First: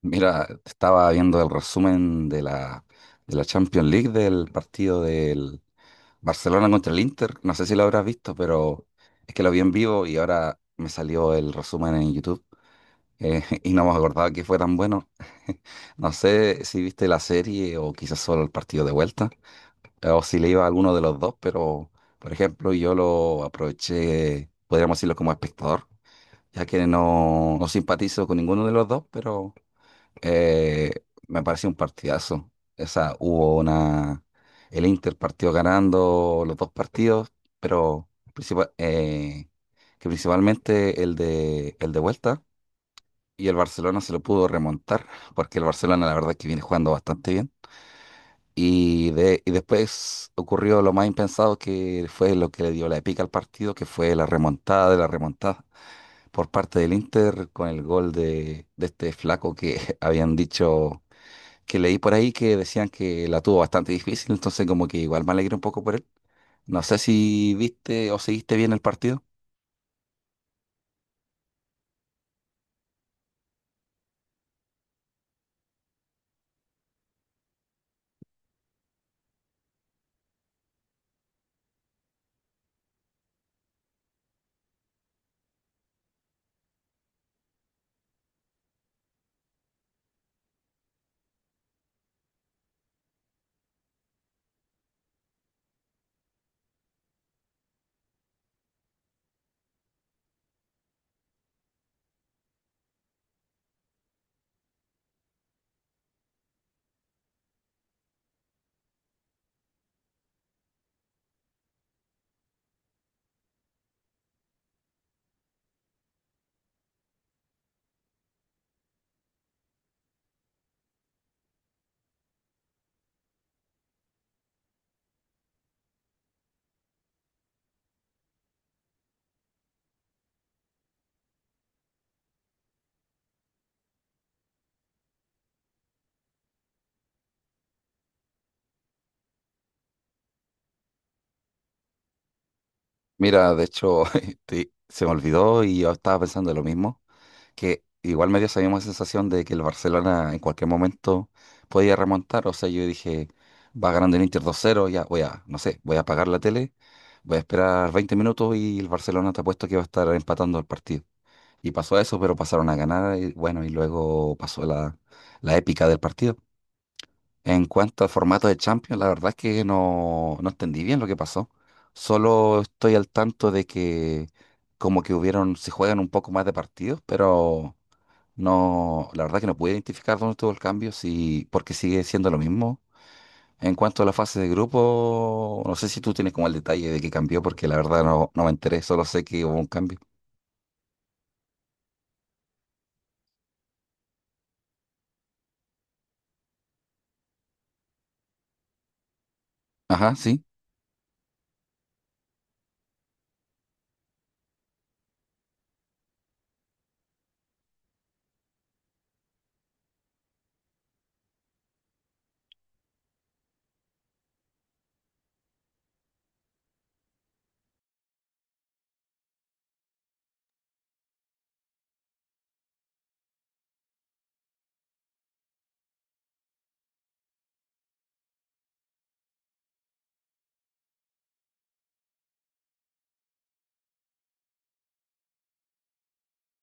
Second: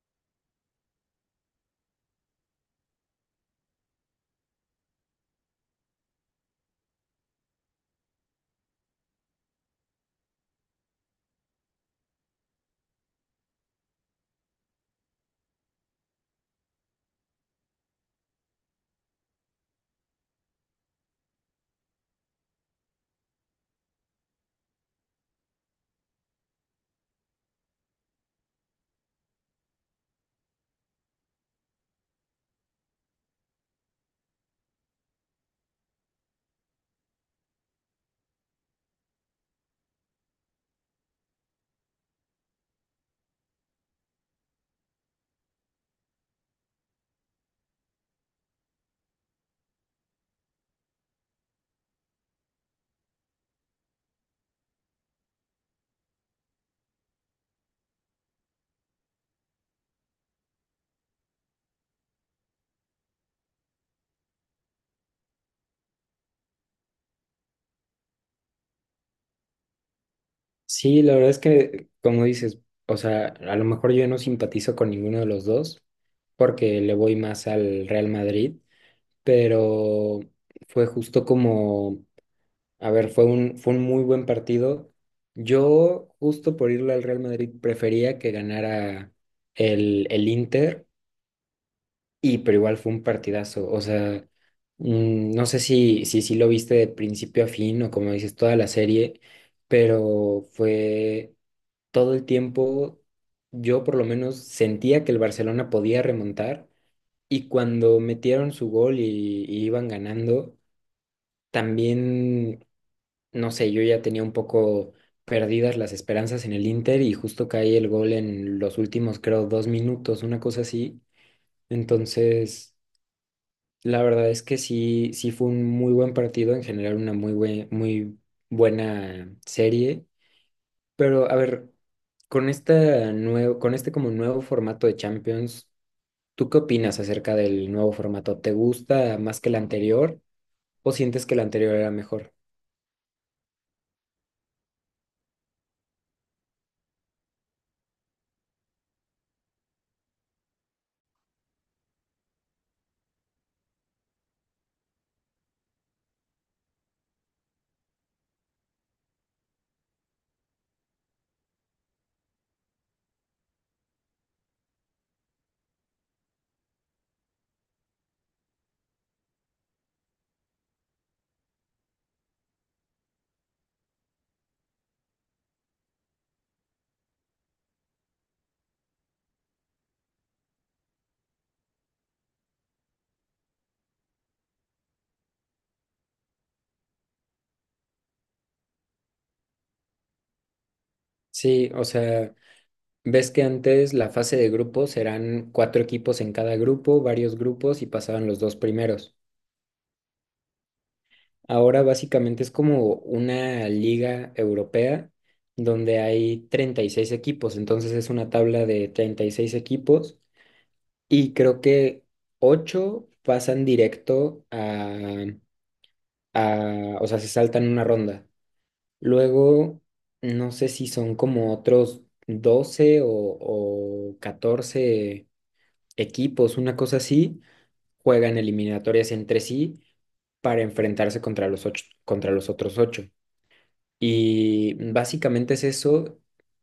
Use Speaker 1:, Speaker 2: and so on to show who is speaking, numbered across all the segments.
Speaker 1: Mira, estaba viendo el resumen de la Champions League del partido del Barcelona contra el Inter. No sé si lo habrás visto, pero es que lo vi en vivo y ahora me salió el resumen en YouTube y no me acordaba que fue tan bueno. No sé si viste la serie o quizás solo el partido de vuelta o si le iba a alguno de los dos, pero, por ejemplo, yo lo aproveché, podríamos decirlo como espectador, ya que no, no simpatizo con ninguno de los dos, pero... Eh, me pareció un partidazo. Esa, hubo una. El Inter partió ganando los dos partidos, pero principal- eh, que principalmente el de vuelta. Y el Barcelona se lo pudo remontar, porque el Barcelona la verdad es que viene jugando bastante bien. Y después ocurrió lo más impensado que fue lo que le dio la pica al partido, que fue la remontada de la remontada por parte del Inter con el gol de este flaco que habían dicho, que leí por ahí que decían que la tuvo bastante difícil, entonces como que igual me alegré un poco por él. No sé si viste o seguiste bien el partido.
Speaker 2: Sí, la verdad es que, como dices, o sea, a lo mejor yo no simpatizo con ninguno de los dos porque le voy más al Real Madrid, pero fue justo como, a ver, fue un, muy buen partido. Yo, justo por irle al Real Madrid, prefería que ganara el, Inter, y pero igual fue un partidazo. O sea, no sé si lo viste de principio a fin o como dices, toda la serie, pero fue todo el tiempo yo por lo menos sentía que el Barcelona podía remontar y cuando metieron su gol y iban ganando, también, no sé, yo ya tenía un poco perdidas las esperanzas en el Inter y justo cae el gol en los últimos, creo, 2 minutos, una cosa así. Entonces, la verdad es que sí, sí fue un muy buen partido en general, una muy buena serie. Pero a ver, con este como nuevo formato de Champions, ¿tú qué opinas acerca del nuevo formato? ¿Te gusta más que el anterior o sientes que el anterior era mejor?
Speaker 1: Mira, de hecho, se me olvidó y yo estaba pensando lo mismo, que igual me dio esa misma sensación de que el Barcelona en cualquier momento podía remontar. O sea, yo dije, va ganando el Inter 2-0, ya voy a, no sé, voy a apagar la tele, voy a esperar 20 minutos y el Barcelona, te apuesto que va a estar empatando el partido. Y pasó eso, pero pasaron a ganar y bueno, y luego pasó la épica del partido. En cuanto al formato de Champions, la verdad es que no, no entendí bien lo que pasó. Solo estoy al tanto de que como que hubieron, se juegan un poco más de partidos, pero no, la verdad que no pude identificar dónde estuvo el cambio, sí, porque sigue siendo lo mismo. En cuanto a la fase de grupo, no sé si tú tienes como el detalle de qué cambió, porque la verdad no, no me enteré, solo sé que hubo un cambio.
Speaker 2: Sí, o sea, ves que antes la fase de grupos eran cuatro equipos en cada grupo, varios grupos y pasaban los dos primeros.
Speaker 1: Ajá, sí.
Speaker 2: Ahora básicamente es como una liga europea donde hay 36 equipos, entonces es una tabla de 36 equipos. Y creo que ocho pasan directo a, o sea, se saltan una ronda. Luego, no sé si son como otros 12 o 14 equipos, una cosa así, juegan eliminatorias entre sí para enfrentarse contra los ocho, contra los otros ocho. Y básicamente es eso.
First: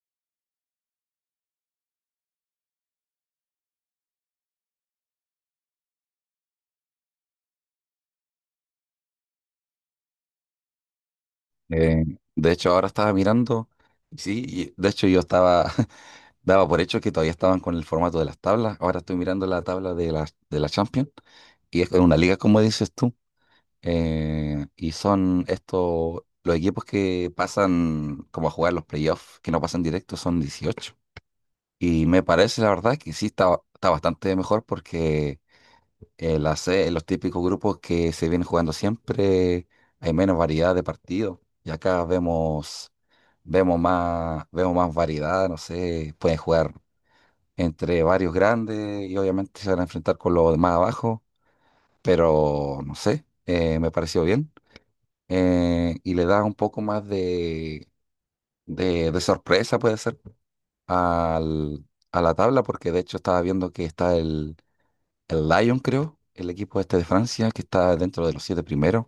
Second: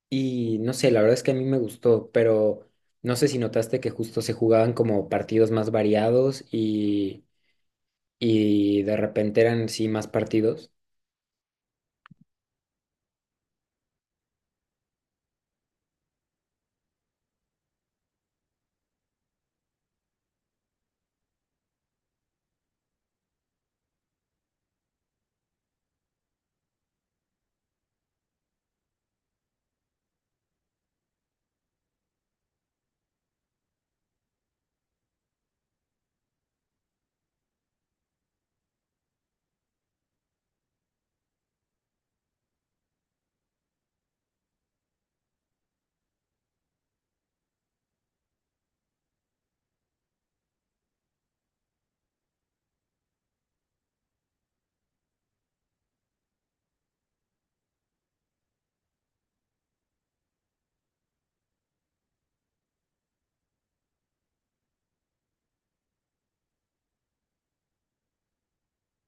Speaker 2: Y no sé, la verdad es que a mí me gustó, pero no sé si notaste que justo se jugaban como partidos más variados y de repente eran sí más partidos.
Speaker 1: eh, de hecho, ahora estaba mirando, sí, y de hecho yo estaba, daba por hecho que todavía estaban con el formato de las tablas. Ahora estoy mirando la tabla de la Champions y es una liga, como dices tú. Y son estos, los equipos que pasan como a jugar los playoffs, que no pasan directo, son 18. Y me parece, la verdad, que sí está bastante mejor porque en la C, los típicos grupos que se vienen jugando siempre, hay menos variedad de partidos. Y acá vemos, vemos más variedad, no sé, pueden jugar entre varios grandes y obviamente se van a enfrentar con los de más abajo, pero no sé, me pareció bien y le da un poco más de, de sorpresa, puede ser, al, a la tabla, porque de hecho estaba viendo que está el Lyon, creo, el equipo este de Francia, que está dentro de los siete primeros,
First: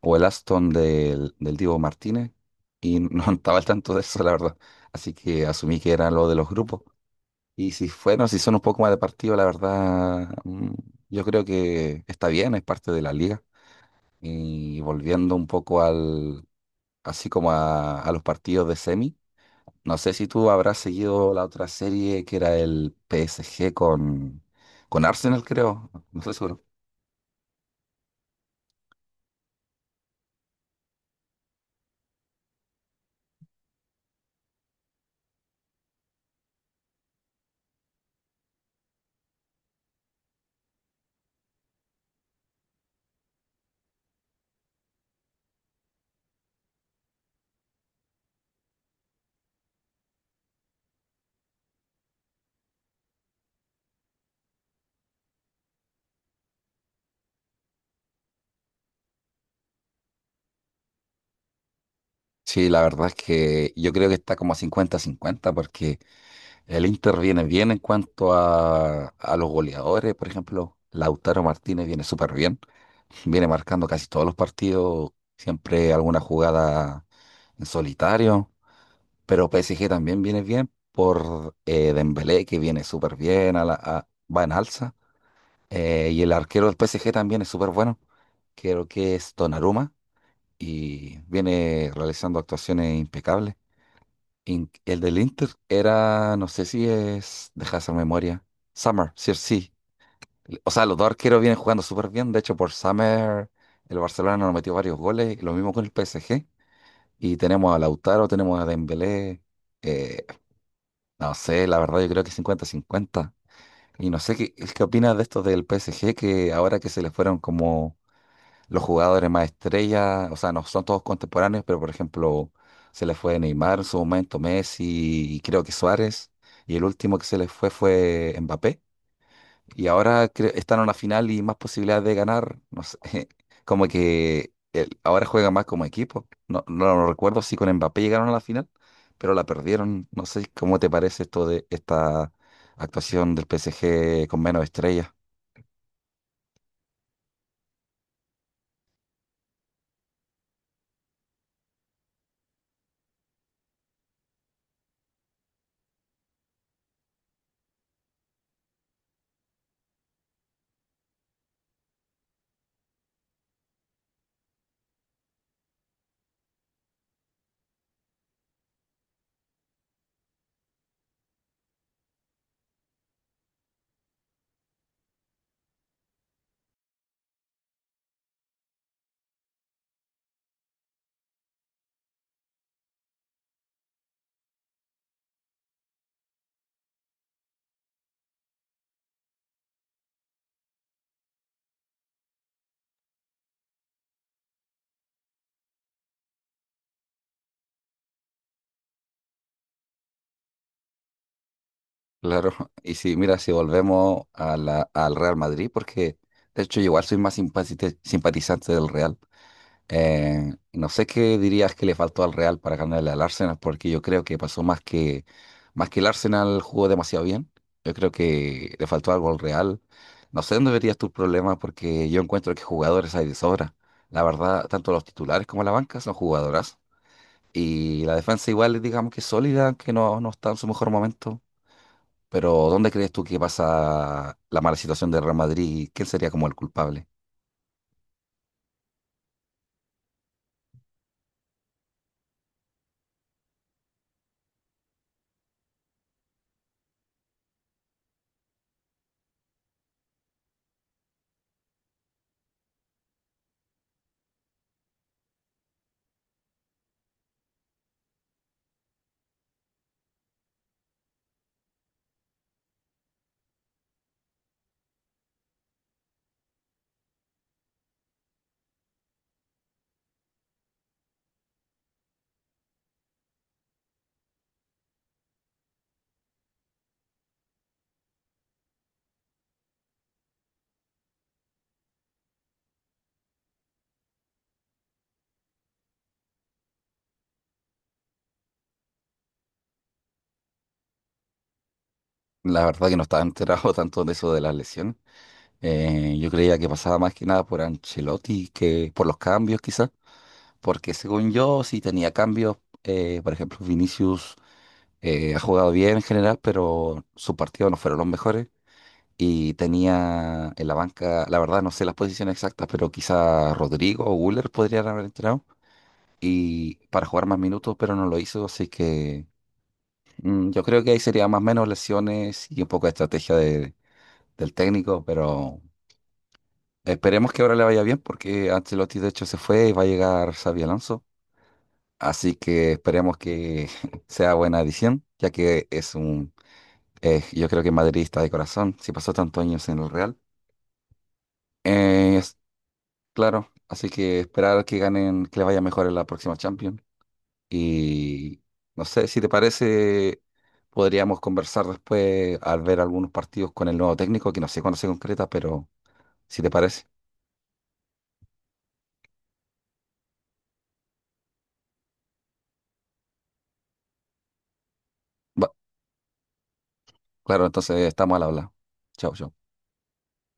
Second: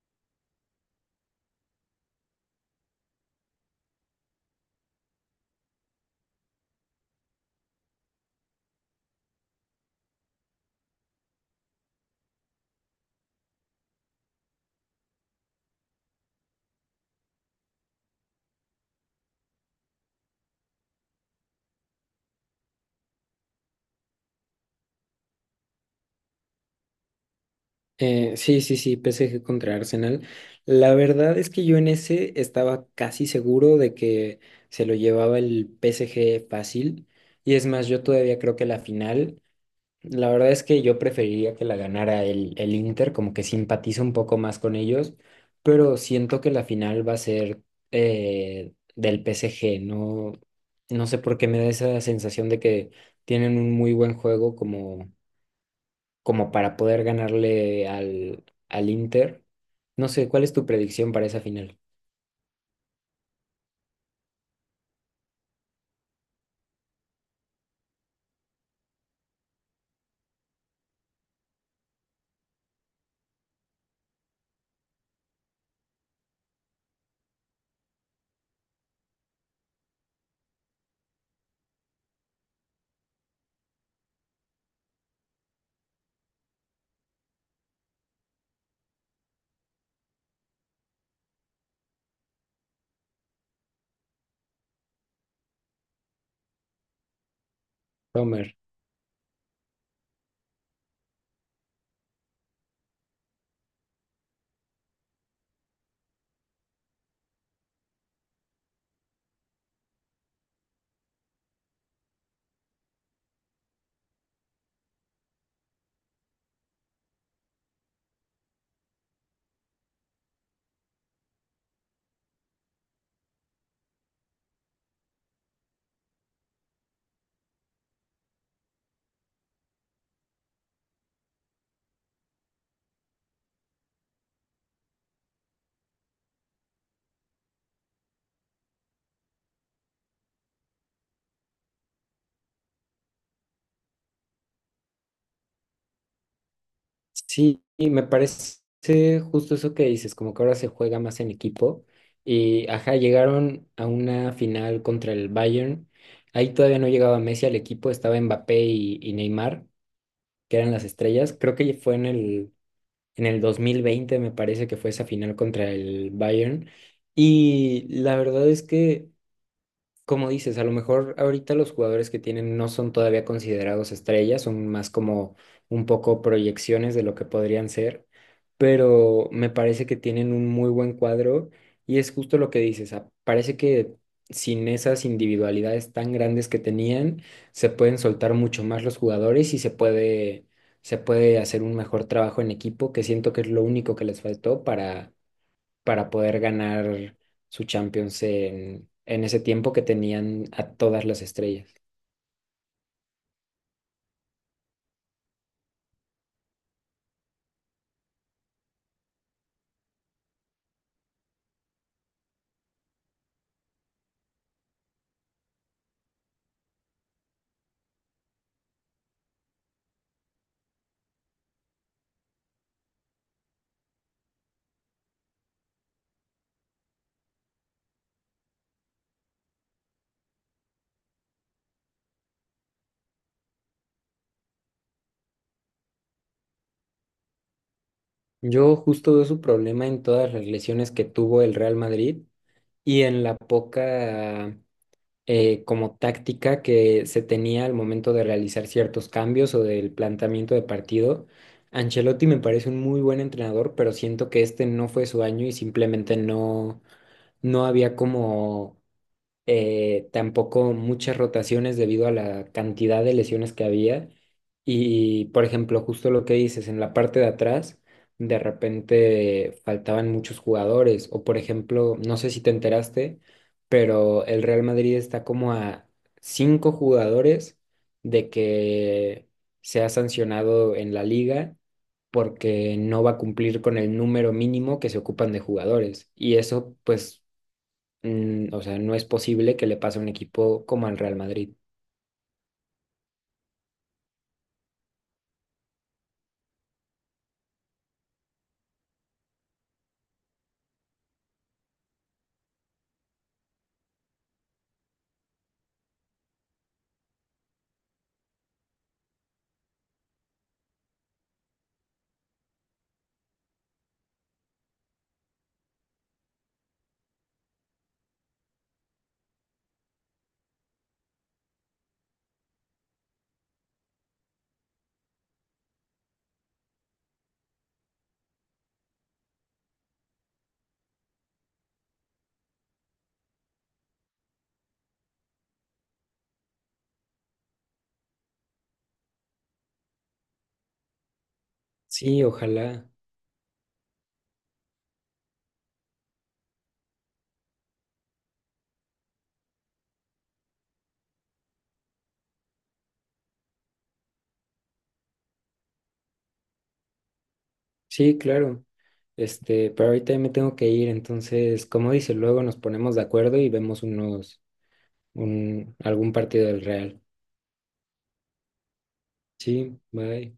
Speaker 1: o el Aston del Divo Martínez, y no estaba al tanto de eso, la verdad. Así que asumí que era lo de los grupos. Y si fueron, si son un poco más de partido, la verdad, yo creo que está bien, es parte de la liga. Y volviendo un poco al así como a los partidos de semi. No sé si tú habrás seguido la otra serie que era el PSG con Arsenal, creo. No, no estoy seguro.
Speaker 2: Sí, sí, sí, PSG contra Arsenal. La verdad es que yo en ese estaba casi seguro de que se lo llevaba el PSG fácil. Y es más, yo todavía creo que la final. La verdad es que yo preferiría que la ganara el, Inter, como que simpatizo un poco más con ellos, pero siento que la final va a ser del PSG, no, no sé por qué me da esa sensación de que tienen un muy buen juego como para poder ganarle al Inter. No sé, ¿cuál es tu predicción para esa final,
Speaker 1: Sí, la verdad es que yo creo que está como a 50-50 porque el Inter viene bien en cuanto a los goleadores. Por ejemplo, Lautaro Martínez viene súper bien. Viene marcando casi todos los partidos, siempre alguna jugada en solitario. Pero PSG también viene bien por Dembélé, que viene súper bien, va en alza. Y el arquero del PSG también es súper bueno. Creo que es Donnarumma y viene realizando actuaciones impecables. El del Inter era, no sé si es, deja de hacer memoria,
Speaker 2: Romer?
Speaker 1: Summer, sí, sí. O sea, los dos arqueros vienen jugando súper bien. De hecho, por Summer el Barcelona nos metió varios goles, lo mismo con el PSG. Y tenemos a Lautaro, tenemos a Dembélé. eh, No sé, la verdad yo creo que 50-50. Y no sé qué, opinas de estos del PSG, que ahora que se les fueron como los jugadores más estrellas, o sea, no son todos contemporáneos, pero, por ejemplo, se les fue Neymar en su momento, Messi y creo que Suárez, y el último que se les fue fue Mbappé. Y ahora están en una final y más posibilidades de ganar. No sé, como que ahora juegan más como equipo. No, no lo recuerdo si con Mbappé llegaron a la final, pero la perdieron. No sé cómo te parece esto de esta actuación del PSG con menos estrellas.
Speaker 2: Sí, y me parece justo eso que dices, como que ahora se juega más en equipo. Y ajá, llegaron a una final contra el Bayern. Ahí todavía no llegaba Messi al equipo, estaba Mbappé y Neymar, que eran las estrellas. Creo que fue en el 2020 me parece que fue esa final contra el Bayern. Y la verdad es que como dices, a lo mejor ahorita los jugadores que tienen no son todavía considerados estrellas, son más como un poco proyecciones de lo que podrían ser, pero me parece que tienen un muy buen cuadro y es justo lo que dices, parece que sin esas individualidades tan grandes que tenían, se pueden soltar mucho más los jugadores y se puede hacer un mejor trabajo en equipo, que siento que es lo único que les faltó para poder ganar su Champions en ese tiempo que tenían a todas las estrellas.
Speaker 1: Claro. Y si, mira, si volvemos al Real Madrid, porque de hecho yo igual soy más simpatizante del Real. No sé qué dirías que le faltó al Real para ganarle al Arsenal, porque yo creo que pasó más que el Arsenal jugó demasiado bien. Yo creo que le faltó algo al Real. No sé dónde verías tu problema, porque yo encuentro que jugadores hay de sobra. La verdad, tanto los titulares como la banca son jugadoras. Y la defensa igual, digamos que es sólida, aunque no, no está en su mejor momento. Pero ¿dónde crees tú que pasa la mala situación del Real Madrid? ¿Quién sería como el culpable?
Speaker 2: Yo justo veo su problema en todas las lesiones que tuvo el Real Madrid y en la poca como táctica que se tenía al momento de realizar ciertos cambios o del planteamiento de partido. Ancelotti me parece un muy buen entrenador, pero siento que este no fue su año y simplemente no había como tampoco muchas rotaciones debido a la cantidad de lesiones que había. Y, por ejemplo, justo lo que dices, en la parte de atrás, de repente faltaban muchos jugadores. O, por ejemplo, no sé si te enteraste, pero el Real Madrid está como a cinco jugadores de que sea sancionado en la liga porque no va a cumplir con el número mínimo que se ocupan de jugadores. Y eso, pues o sea, no es posible que le pase a un equipo como al Real Madrid.
Speaker 1: La verdad que no estaba enterado tanto de eso de las lesiones. Yo creía que pasaba más que nada por Ancelotti que por los cambios quizás, porque según yo sí tenía cambios, por ejemplo Vinicius ha jugado bien en general, pero sus partidos no fueron los mejores y tenía en la banca, la verdad no sé las posiciones exactas, pero quizá Rodrigo o Güler podrían haber entrado y para jugar más minutos, pero no lo hizo, así que yo creo que ahí sería más o menos lesiones y un poco de estrategia del técnico, pero esperemos que ahora le vaya bien porque Ancelotti de hecho se fue y va a llegar Xabi Alonso. Así que esperemos que sea buena adición, ya que es un, yo creo que madridista de corazón, si pasó tantos años en el Real. Eh,
Speaker 2: Sí,
Speaker 1: es-
Speaker 2: ojalá.
Speaker 1: claro, así que esperar que ganen, que le vaya mejor en la próxima Champions. Y no sé, si te parece, podríamos conversar después al ver algunos partidos con el nuevo técnico, que no sé cuándo se concreta, pero si te parece.
Speaker 2: Sí, claro. Pero ahorita ya me tengo que ir, entonces, como dice, luego nos ponemos de acuerdo y vemos
Speaker 1: Va-
Speaker 2: algún partido del Real.
Speaker 1: claro, entonces estamos al habla. Chao, chao.
Speaker 2: Sí, bye.